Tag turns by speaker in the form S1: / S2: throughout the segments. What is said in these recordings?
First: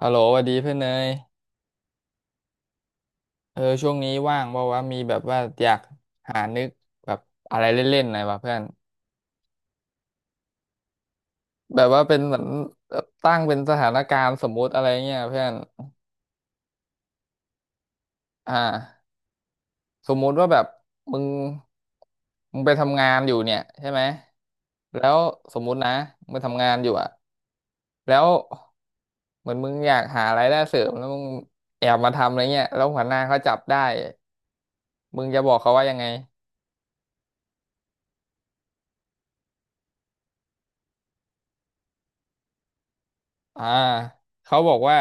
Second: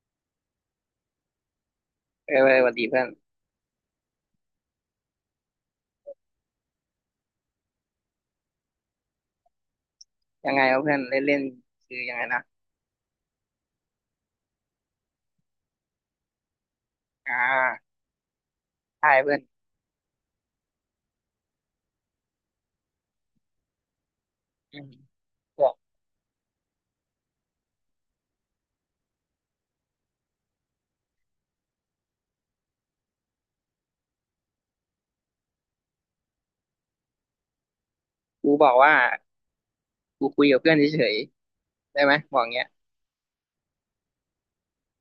S1: ฮัลโหลสวัสดีเพื่อนเนย
S2: เออสวัสดีเพื่อน
S1: เออช่วงนี้ว่างบอกว่าวะมีแบบว่าอยากหานึกแบบอะไรเล่นๆหน่อยวะเพื่อน
S2: ยังไงวะเพื่อนเล่นเล่น
S1: แบบ
S2: คื
S1: ว่า
S2: อ
S1: เป็
S2: ยัง
S1: น
S2: ไง
S1: เหมือ
S2: นะ
S1: นตั้งเป็นสถานการณ์สมมุติอะไรเงี้ยเพื่อน
S2: อ่า
S1: อ่า
S2: ใช่เพื่อน
S1: สมมุติว่าแบบมึงมึงไปทำงานอยู่เนี่ยใช่ไหม
S2: อืม
S1: แล้วส
S2: บ
S1: ม
S2: อ
S1: มุ
S2: ก
S1: ตินะมึงไปทำงานอยู่อะแล้วเหมือนมึงอยากหารายได้เสริมแล้วมึงแอบมาทำอะไรเงี้ยแล้วหัวหน้าเขาจับได้มึงจะบอกเขาว่ายังไง
S2: กูบอกว่ากูคุยกับเพื่อนเฉยๆได้ไหมบอกเงี้ย
S1: อ่าเขาบอกว่า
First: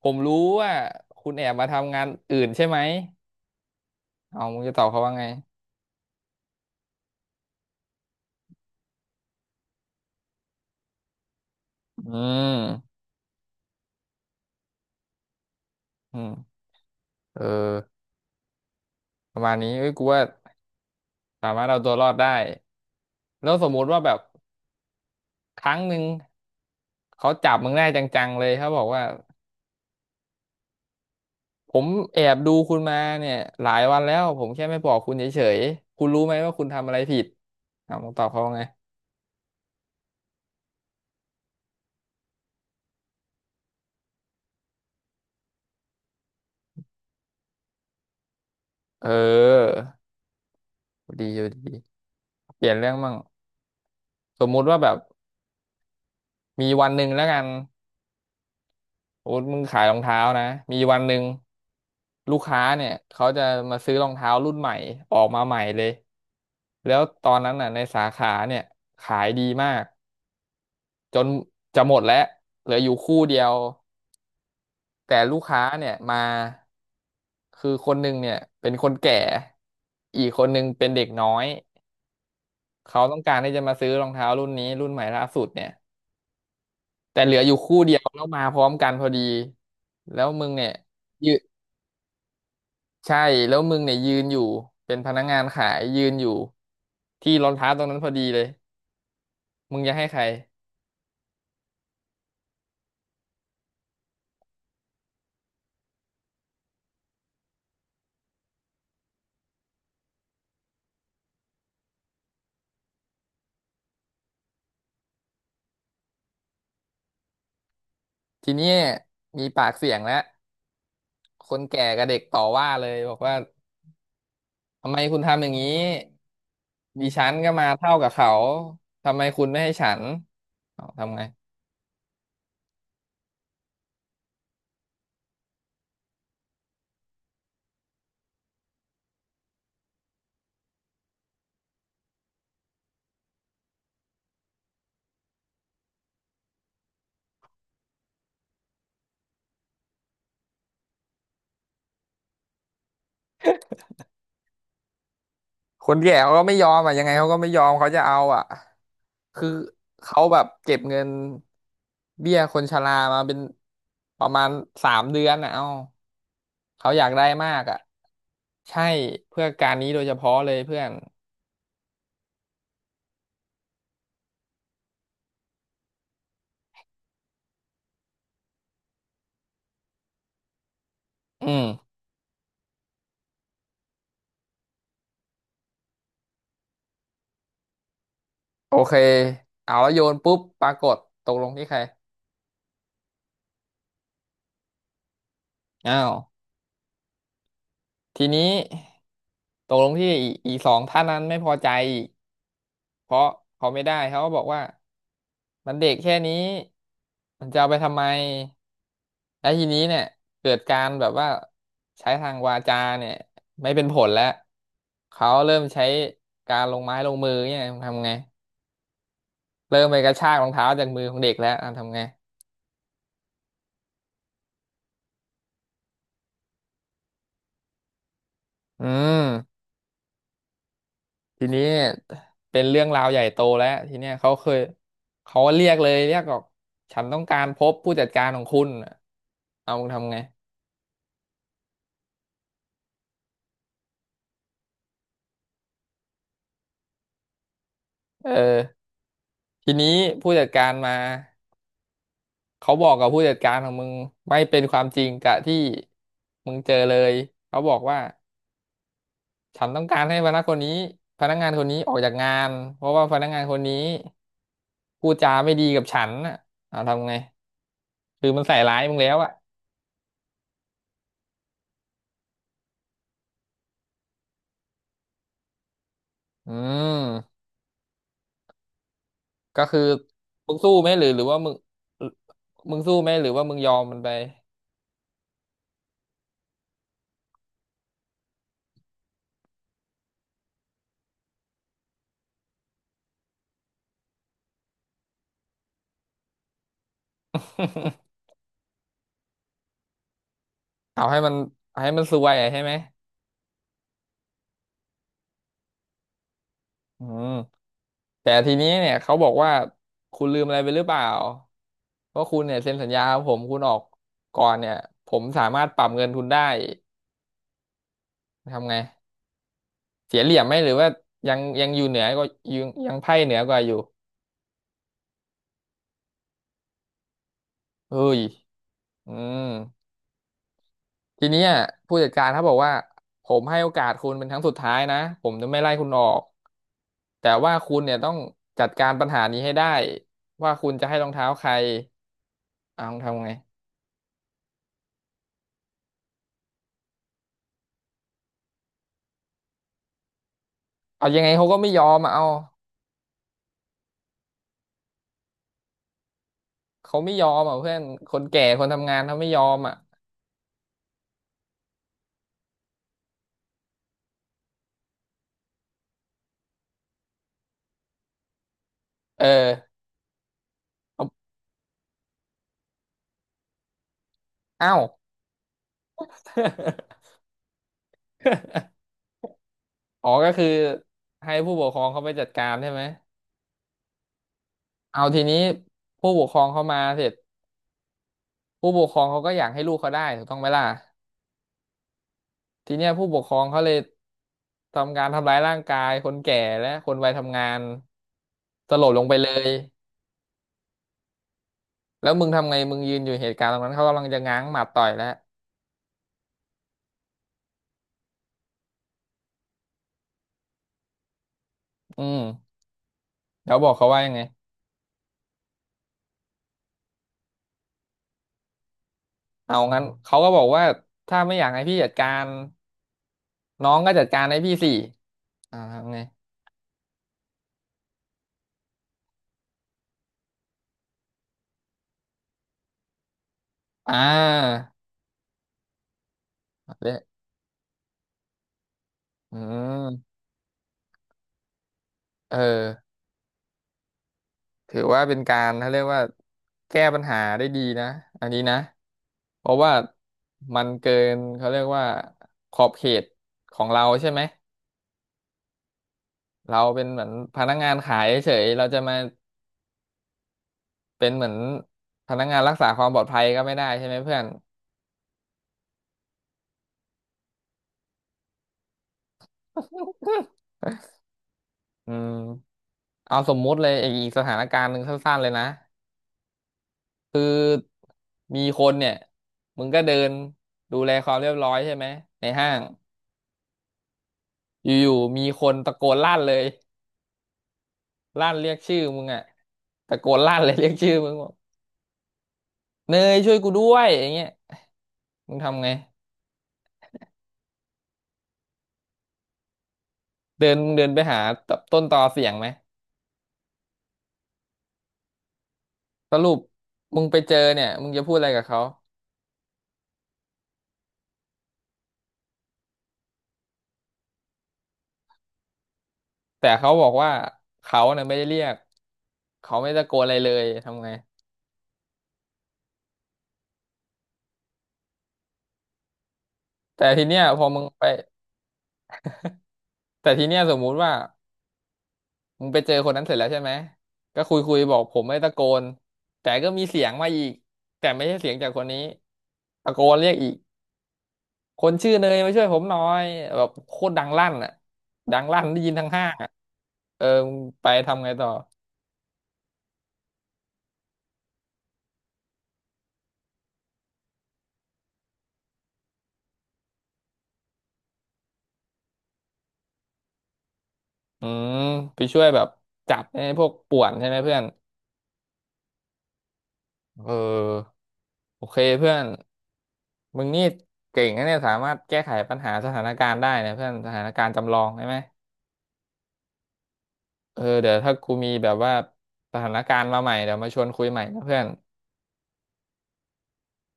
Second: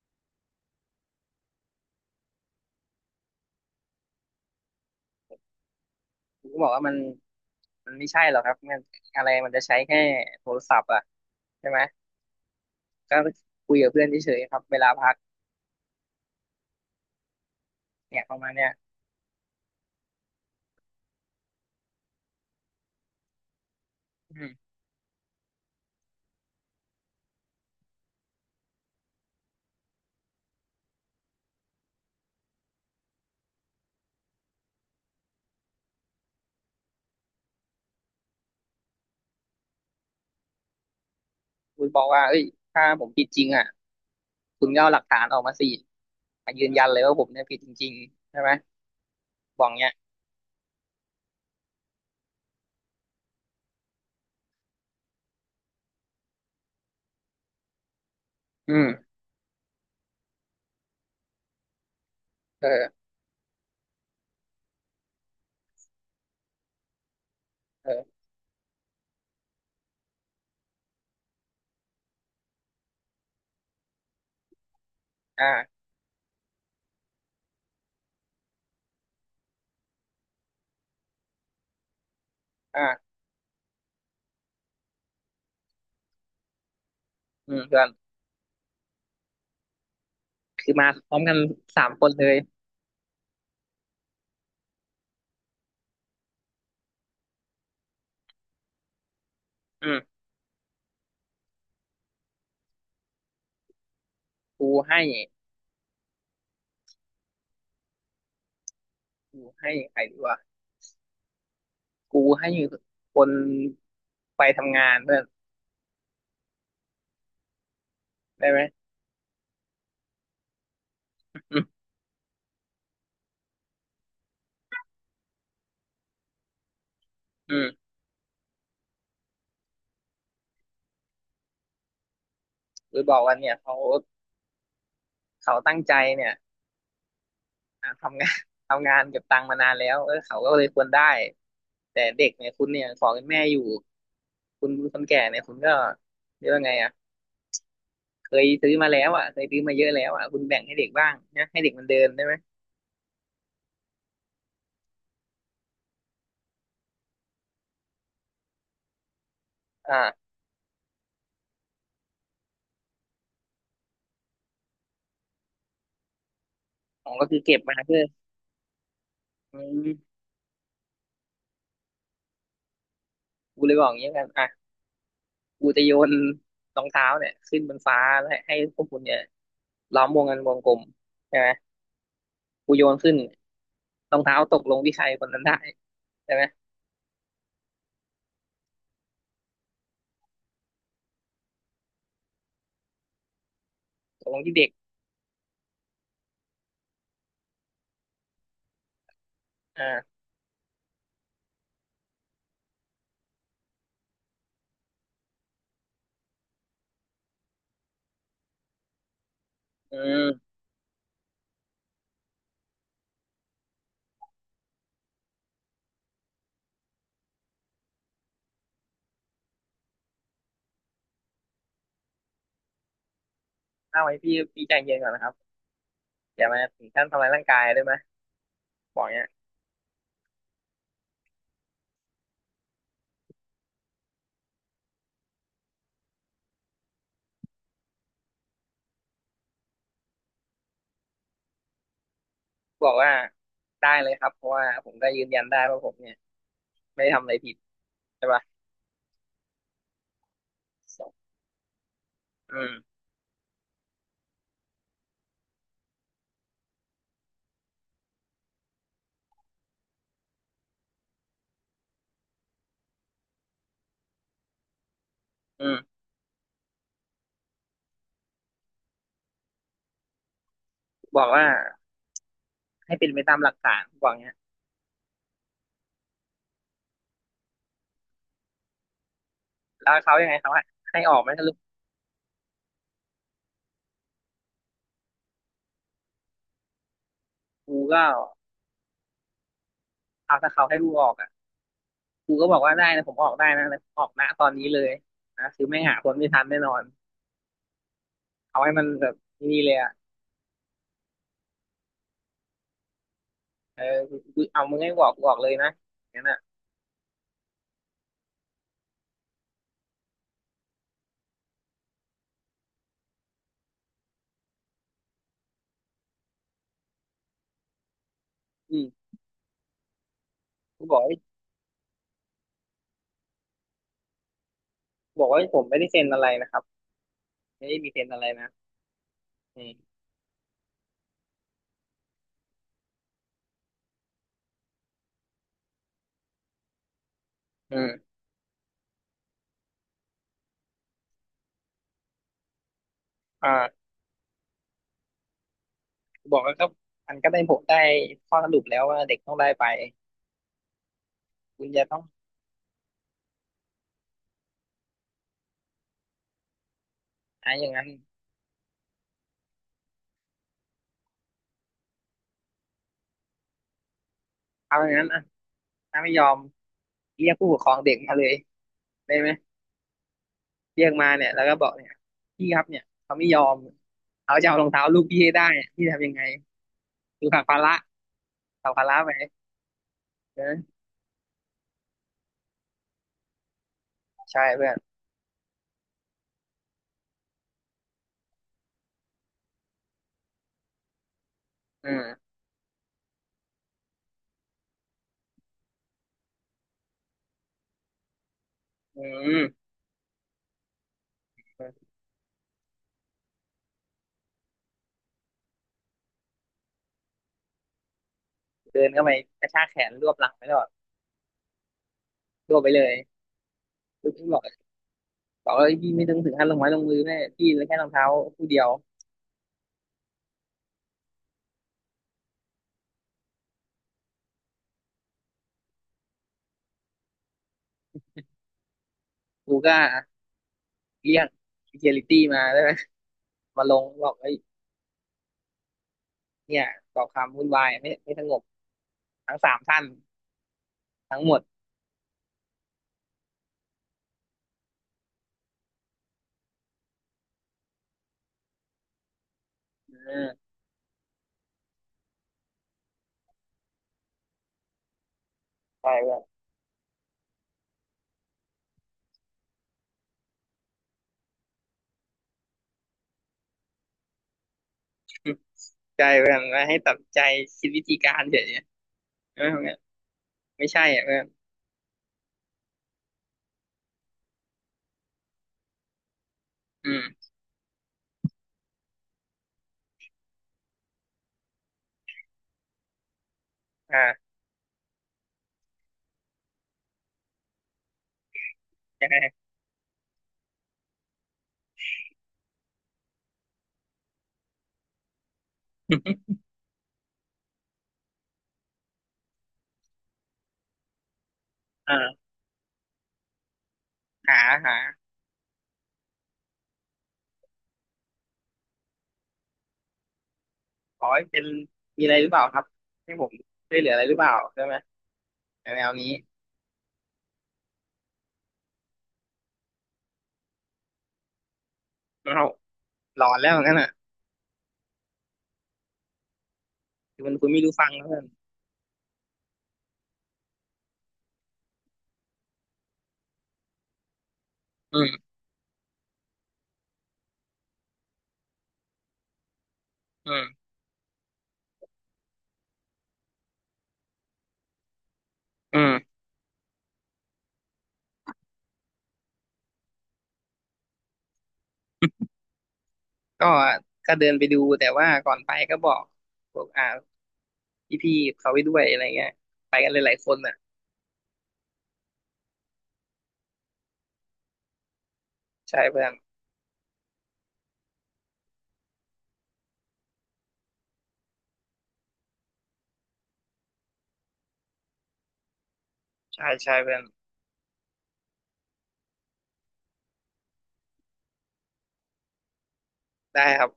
S1: ผมรู้ว่าคุณแอบมาทำงานอื่นใช่ไหมเอามึงจะตอบเขาว่าไง
S2: กูก็บอกว่ามันไม่ใช่หรอกครับมันอะไรมันจะใช้แค่โทรศัพท์อ่ะใช่ไหม
S1: อืม
S2: ก็คุยกับเพื่อนเฉยๆครับเวลาพัก
S1: อืมเออ
S2: เนี่ยประมาณเนี้ย
S1: ประมาณนี้เอ้ยกูว่าสามารถเอาตัวรอดได้แล้วสมมุติว่าแบบ
S2: อืม
S1: ครั้งหนึ่งเขาจับมึงได้จังๆเลยเขาบอกว่าผมแอบดูคุณมาเนี่ยหลายวันแล้วผมแค่ไม่บอกคุณเฉยๆคุณรู้ไหมว่าคุณทำอะไรผิดเอามึงตอบเขาว่าไง
S2: กูบอกว่าเอ้ยถ้าผมผิดจริงอ่ะคุณก็เอาหลักฐานออกมาสิมายืนยันเลยว่าผมเนี่ยผิดจริงๆใช่ไหม
S1: เ
S2: บอก
S1: ออ
S2: เงี้ย
S1: ดีอยู่ดีเปลี่ยนเรื่องมั่งสมมุติว่าแบบมีวันหนึ่งแล้วกัน
S2: อืม
S1: โอ๊ตมึงขายรองเท้านะมีวันหนึ่งลูกค้า
S2: เอ
S1: เนี่
S2: อ
S1: ยเขาจะมาซื้อรองเท้ารุ่นใหม่ออกมาใหม่เลยแล้วตอนนั้นน่ะใน
S2: เอ
S1: สา
S2: อ
S1: ขาเนี่ยขายดีมากจนจะหมดแล้วเหลืออยู่คู่เดียวแต่ลูกค้า
S2: อ่า
S1: เนี่ยมาคือคนหนึ่งเนี่ยเป็นคนแก่อีกคนหนึ่งเป็นเด็กน้อยเขา
S2: อ่า
S1: ต้องการที่จะมาซื้อรองเท้ารุ่นนี้รุ่นใหม่ล่าสุดเนี่ยแต่เหลืออ
S2: อื
S1: ยู่
S2: ม
S1: คู่
S2: เพื่อน
S1: เดียวแล้วมาพร้อมกันพอดีแล้วมึงเนี่ย
S2: คือมาพร้อมกันสามคนเลย
S1: ใช่แล้วมึงเนี่ยยืนอยู่เป็นพนักงานขายยืนอยู่ที่รองเท้าตรงนั้นพอดีเลยมึง
S2: อื
S1: จะให้
S2: ม
S1: ใคร
S2: กูให้กูให้ใครดีวะกูให้คนไปทำงานเพื่อนได้
S1: ที
S2: ไหม
S1: เนี้ยมีปากเสียงแล้วค
S2: อื
S1: น
S2: ม
S1: แก่กับเด็กต่อว่าเลยบอกว่าทำไมคุณทำอย่างนี้ดิฉันก็
S2: อื
S1: มา
S2: ม
S1: เท่ากับเขาทำไมคุณไม่ให้ฉันเอาทำไง
S2: กูบอกว่าเนี่ยเขาตั้งใจเนี่ยอ่ะทำงาน ทำงานเก็บตังค์มานานแล้วเออเขาก็เลยควรได้แต่เด็กเนี่ยคุณเนี่ยขอเป็นแม่อยู่คุณคนแก่เนี่ยคุณก็เรียกว่าไงอ่ะเคยซื้อมาแล้วอ่ะเคยซื้อมาเยอะแล้วอ่ะคุณแบ่งให้เด็กบ้างนะให้เด็กมันเดินได้ไหม
S1: คนแก่เขาก็ไม่ยอมอ่ะยังไงเขาก็ไม่ยอมเขาจะเอาอ่ะคือเขา
S2: อ่า
S1: แบบเก็บเงินเบี้ยคนชรามาเป็นประมาณ3 เดือนอ่ะเอ้าเขาอ
S2: ข
S1: ยาก
S2: อง
S1: ได้
S2: ก็คือ
S1: มา
S2: เก็บ
S1: ก
S2: มา
S1: อ่ะ
S2: เพื่อ
S1: ใช่เพื่อ
S2: อื
S1: การนี้โดยเฉ
S2: ม
S1: พาะเลยเพื่อน
S2: กูเลยบอกอย่างนี้กันอ่ะ กูจะโยนรองเท้าเนี่ยขึ้นบนฟ้าแล้วให้พวกคุณเนี่ยล้อมวงกันวงกลมใช่ไห
S1: อื
S2: ม
S1: ม
S2: กูโยนขึ้นรองเท้าตกลงที่ใครคนนั้นได้ใช่ไหม
S1: โอเคเอาแล้วโยนปุ๊บปรากฏตกลงที่ใคร
S2: ตกลงที่เด็ก
S1: อ้าวทีนี้ตกลงที่
S2: อ่า
S1: อีสองท่านนั้นไม่พอใจ เพราะเขาไม่ได้เขาก็บอกว่ามันเด็กแค่นี้มันจะเอาไปทำไมแล้วทีนี้
S2: อื
S1: เนี่ยเกิ
S2: ม
S1: ดการแบบว่าใช้ทางวาจาเนี่ยไม่เป็นผลแล้วเขาเริ่มใช้การลงไม้ลงมือเนี่ยทำไงเริ่มไปกระชากรองเท้าจากมือของเด็กแล้วอ่ะทำไง
S2: เอาไว้พี่พี่ใจเย็นก่อนนะครับอย่ามาถึงขั้นทำร้ายร่างกายได้ไหม
S1: อื
S2: บอก
S1: ม
S2: เนี้ย
S1: ทีนี้เนี่ยเป็นเรื่องราวใหญ่โตแล้วทีเนี้ยเขาเคยเขาเรียกเลยเรียกบอกฉันต้องการพบผู้จัดการของคุณเอามึงทำไง
S2: บอกว่าได้เลยครับเพราะว่าผมก็ยืนยันได้ว่าผมเนี่ยไม่ได้ทำอะไรผิดใช่
S1: เอ
S2: ปะ
S1: อ ทีนี้ผู้จัดการมา
S2: อื
S1: เขา
S2: ม
S1: บอกกับผู้จัดการของมึงไม่เป็นความจริงกับที่มึงเจอเลยเขาบอกว่าฉันต้องการให้พนักคนนี้พนักงานคนนี้ออกจากงานเพราะว่าพนักงานคนนี้พูดจาไม่ดี
S2: อืม
S1: กับฉันน่ะเอาทำไงคือมันใส่ร้ายมึงแล้วอ่ะ
S2: บอกว่าให้เป็นไปตามหลักฐานบอกเนี้ย
S1: อืมก็คือ
S2: แล้วเขายังไงเขา
S1: มึงสู้ไหมห
S2: ให้
S1: รือ
S2: ออ
S1: ห
S2: ก
S1: รือ
S2: ไหม
S1: ว่า
S2: ถ้า
S1: มึ
S2: ลู
S1: ง
S2: ก
S1: มึงสู้ไหมหรือว่ามึงยอมมันไป
S2: กูก็เอาถ้าเขาให้ลูกออกอ่ะ ครูก็บอกว่าได้นะผมออกได้นะแต่ผมออกนะตอนนี้เลยนะคือไม่หาคนไม่ทันแน่นอน เอาให้มันแบบนี่เลยอ่ะ
S1: เอาให้มันให้มันซวยอะใช่ไหม
S2: เออคือเอามึงให้บอกเลยนะอย่างนั้นอ่ะ
S1: อืม แต่ทีนี้เนี่ยเขาบอกว่าคุณลืมอะไรไปหรือเปล่าว่าคุณเนี่ยเซ็นสัญญากับผมคุณออกก่อนเนี่ยผมสามารถปรับเงินทุนได้ทำไง
S2: อืม
S1: เสียเหลี่ยมไหมหรือ
S2: ครู
S1: ว่า
S2: บอกว่า
S1: ยังอยู่เหนือก็ยังไพ่เหนือกว่าอยู่
S2: บอกว่าผมไม่ได้เซ็นอะไรนะครับไม่ได้มี
S1: เฮ้
S2: เซ็น
S1: ย
S2: อะไรนะ
S1: อืม
S2: อืม
S1: ทีเนี้ยผู้จัดการเขาบอกว่าผมให้โอกาสคุณเป็นครั้งสุดท้ายนะผมจะไม่ไล่คุณออกแต่ว่าคุ
S2: อื
S1: ณเนี่ยต้อ
S2: ม
S1: งจัดการปัญหานี้ให้ได้ว่าคุณจะให้รองเท้าใครเอาทำไง
S2: อ่าครูบอกว่าก็มันก็ได้ผมได้ข้อสรุปแล้วว่าเด็กต้องได้ไป
S1: เอายังไงเขาก็
S2: คุ
S1: ไม่
S2: ณ
S1: ย
S2: จะ
S1: อ
S2: ต้
S1: ม
S2: อง
S1: อะเอา เขาไม่ยอม
S2: อ่า
S1: อ่ะ
S2: อย่า
S1: เพื่
S2: ง
S1: อน
S2: นั้น
S1: คนแก่คนทำงานเขาไม่ยอมอ่ะ
S2: เอาอย่างนั้นอ่ะถ้าไม่ยอมเรียกผู้ปกครองเด็กมาเลยได้
S1: เอ
S2: ไหม
S1: อ
S2: เรียก
S1: เอา
S2: มา เนี่ยแล้วก็บอกเนี่ยพี่ครับเนี่ยเขาไม่ยอมเขาจะเอารอง
S1: อ้าว
S2: เท้าลูกพี่ให้ได้พี่ทำยังไง อยู่ฝั่งพาระฝั่งพาระไหม
S1: อ๋อก็
S2: เอ
S1: คือ
S2: อ
S1: ให้ผู้ปกครองเขาไปจัดการใช่ไหม
S2: ใช่เพื่อน
S1: เอาทีนี้ผู้ปกครองเขามาเสร็จผู้ปกครองเขาก็อยากให้ลูกเขาได้ถูกต้องไหมล่ะ
S2: อืม
S1: ทีเนี้ยผู้ปกครองเขาเลยทำการทำร้ายร่างกายคนแก่และคนวัยทำงานสลบล
S2: อื
S1: งไปเล
S2: ม
S1: ยแล้วมึงทำไงมึงยืนอยู่เหตุการณ์ตรงนั้นเขากำลังจะง้างหมัดต่อยแล้ว
S2: เดินเข้าไปกระชากแขนรวบหลังไปตลอด
S1: อื
S2: ร
S1: ม
S2: วบไปเลย
S1: แล้วบอกเขาว่า
S2: ลู
S1: ยั
S2: ก
S1: งไง
S2: พี่บอกบอกว่าพี่ไม่ต้องถึงขั้นลงไม้ลงมือแม่พี่เหลือแค่รองเท้าคู่เดียว
S1: เอางั้นเขาก็บอกว่าถ้าไม่อยากให้พี่จัดการน้องก็จัดการให้พี่สิทำไง
S2: กูก็เรียกเ e c u r i ตี้มาได้ไหมมาลง
S1: อ่
S2: บอกไอ้ย
S1: า
S2: เนี่ยก่อ
S1: เละ
S2: ความวุ่นวายไม่สงบทั้
S1: อื
S2: งสามท่าน
S1: ม
S2: ทั้งหมด
S1: เออถือว่าเป็นการเขาเรียกว่าแก้ปัญหาได้ดีนะอันนี้นะเพราะว่า
S2: เออ
S1: มันเกินเขาเรียกว่าขอบเขตของเราใช่ไหม
S2: ใช่เพื่อน
S1: เราเป็นเหมือนพนักงานขายเฉยเราจะมาเป็นเหมือนพนักงานรักษาความปลอดภัยก็ไม่ได้ใช่ไหมเพื่อน
S2: ใช่เพื่อนมาให้ตัดใจคิดวิธีการเฉยๆเออไม่ใช่อ่ะเพื่อน
S1: อืมเอาสมมุติเลยอีกสถานการณ์หนึ่งสั้นๆเลยนะ
S2: อื
S1: คือ
S2: ม
S1: มีคนเนี่ยมึงก็เดินดูแลความเรียบร้อยใช่ไหมในห้าง
S2: อ่า
S1: อยู่ๆมีคนตะโกนลั่นเลยลั่นเรียกชื่อมึง
S2: ยังไง
S1: อะตะโกนลั่นเลยเรียกชื่อมึงบอกเนยช่วยกูด้วยอย่างเงี้ยมึงทำไงเดินมึงเดินไปหาต้นตอเสี
S2: อ่า
S1: ยงไหม
S2: หาหา
S1: สรุปมึงไปเจอเนี่ยมึงจะพูดอะไรกับเขา
S2: ขอให้เป็นมีอะไรหรือเปล่าครับให้ผมช่วยเหลืออะไรหรือเปล่าใช่ไหมแนวๆนี้
S1: แต่เขาบอกว่าเขาเนี่ยไม่ได้เรียกเขาไม่ตะโกนอะไรเลยทำไง
S2: วเราหลอนแล้วงั้นอ่ะ
S1: แต่ทีเนี้
S2: คื
S1: ย
S2: อมัน
S1: พอ
S2: คุย
S1: มึ
S2: ไม่
S1: ง
S2: รู้
S1: ไป
S2: ฟังแล้วเพื่อน
S1: แต่ทีเนี้ยสมมุติว่า มึงไปเจอคนนั้นเสร็จแล้วใช่ไหมก็คุยคุยบอกผ
S2: อื
S1: มไม่
S2: ม
S1: ตะโกนแต่ก็มีเสียงมาอีกแต่ไม่ใช่เสียงจากคนนี้ตะโกนเรียกอี
S2: อื
S1: ก
S2: ม
S1: คนชื่อเนยมาช่วยผมหน่อยแบบโคตรดังลั่นอ่ะดังลั่นได้ยิน
S2: อื
S1: ทั้งห้า
S2: ม
S1: งอ่ะเออมึงไปทำไงต่อ
S2: ก็ก็เดินไปดูแต่ว่าก่อนไปก็บอกพวกอ่าพี่ๆเขาไปด้วยอะไรเงี้ยไปกันหลายๆคนอ่ะ
S1: อืมไปช่วยแบบจับไอ้พวกป่วนใช่ไหมเพื่อน
S2: ใช่เพื่อน
S1: เออโอเคเพื่อนมึงนี่เก่งนะเนี่ยสามารถแก้ไขปัญหาสถานการณ์ได้นะเพื่อนสถานการณ์จำลองใช่ไหม
S2: ใช่ใช่เพื่อน
S1: เออเดี๋ยวถ้ากูมีแบบว่าสถานการณ์มาใหม่เดี๋ยวมาชวนคุยใหม่นะเพื่อน
S2: ได้ครับ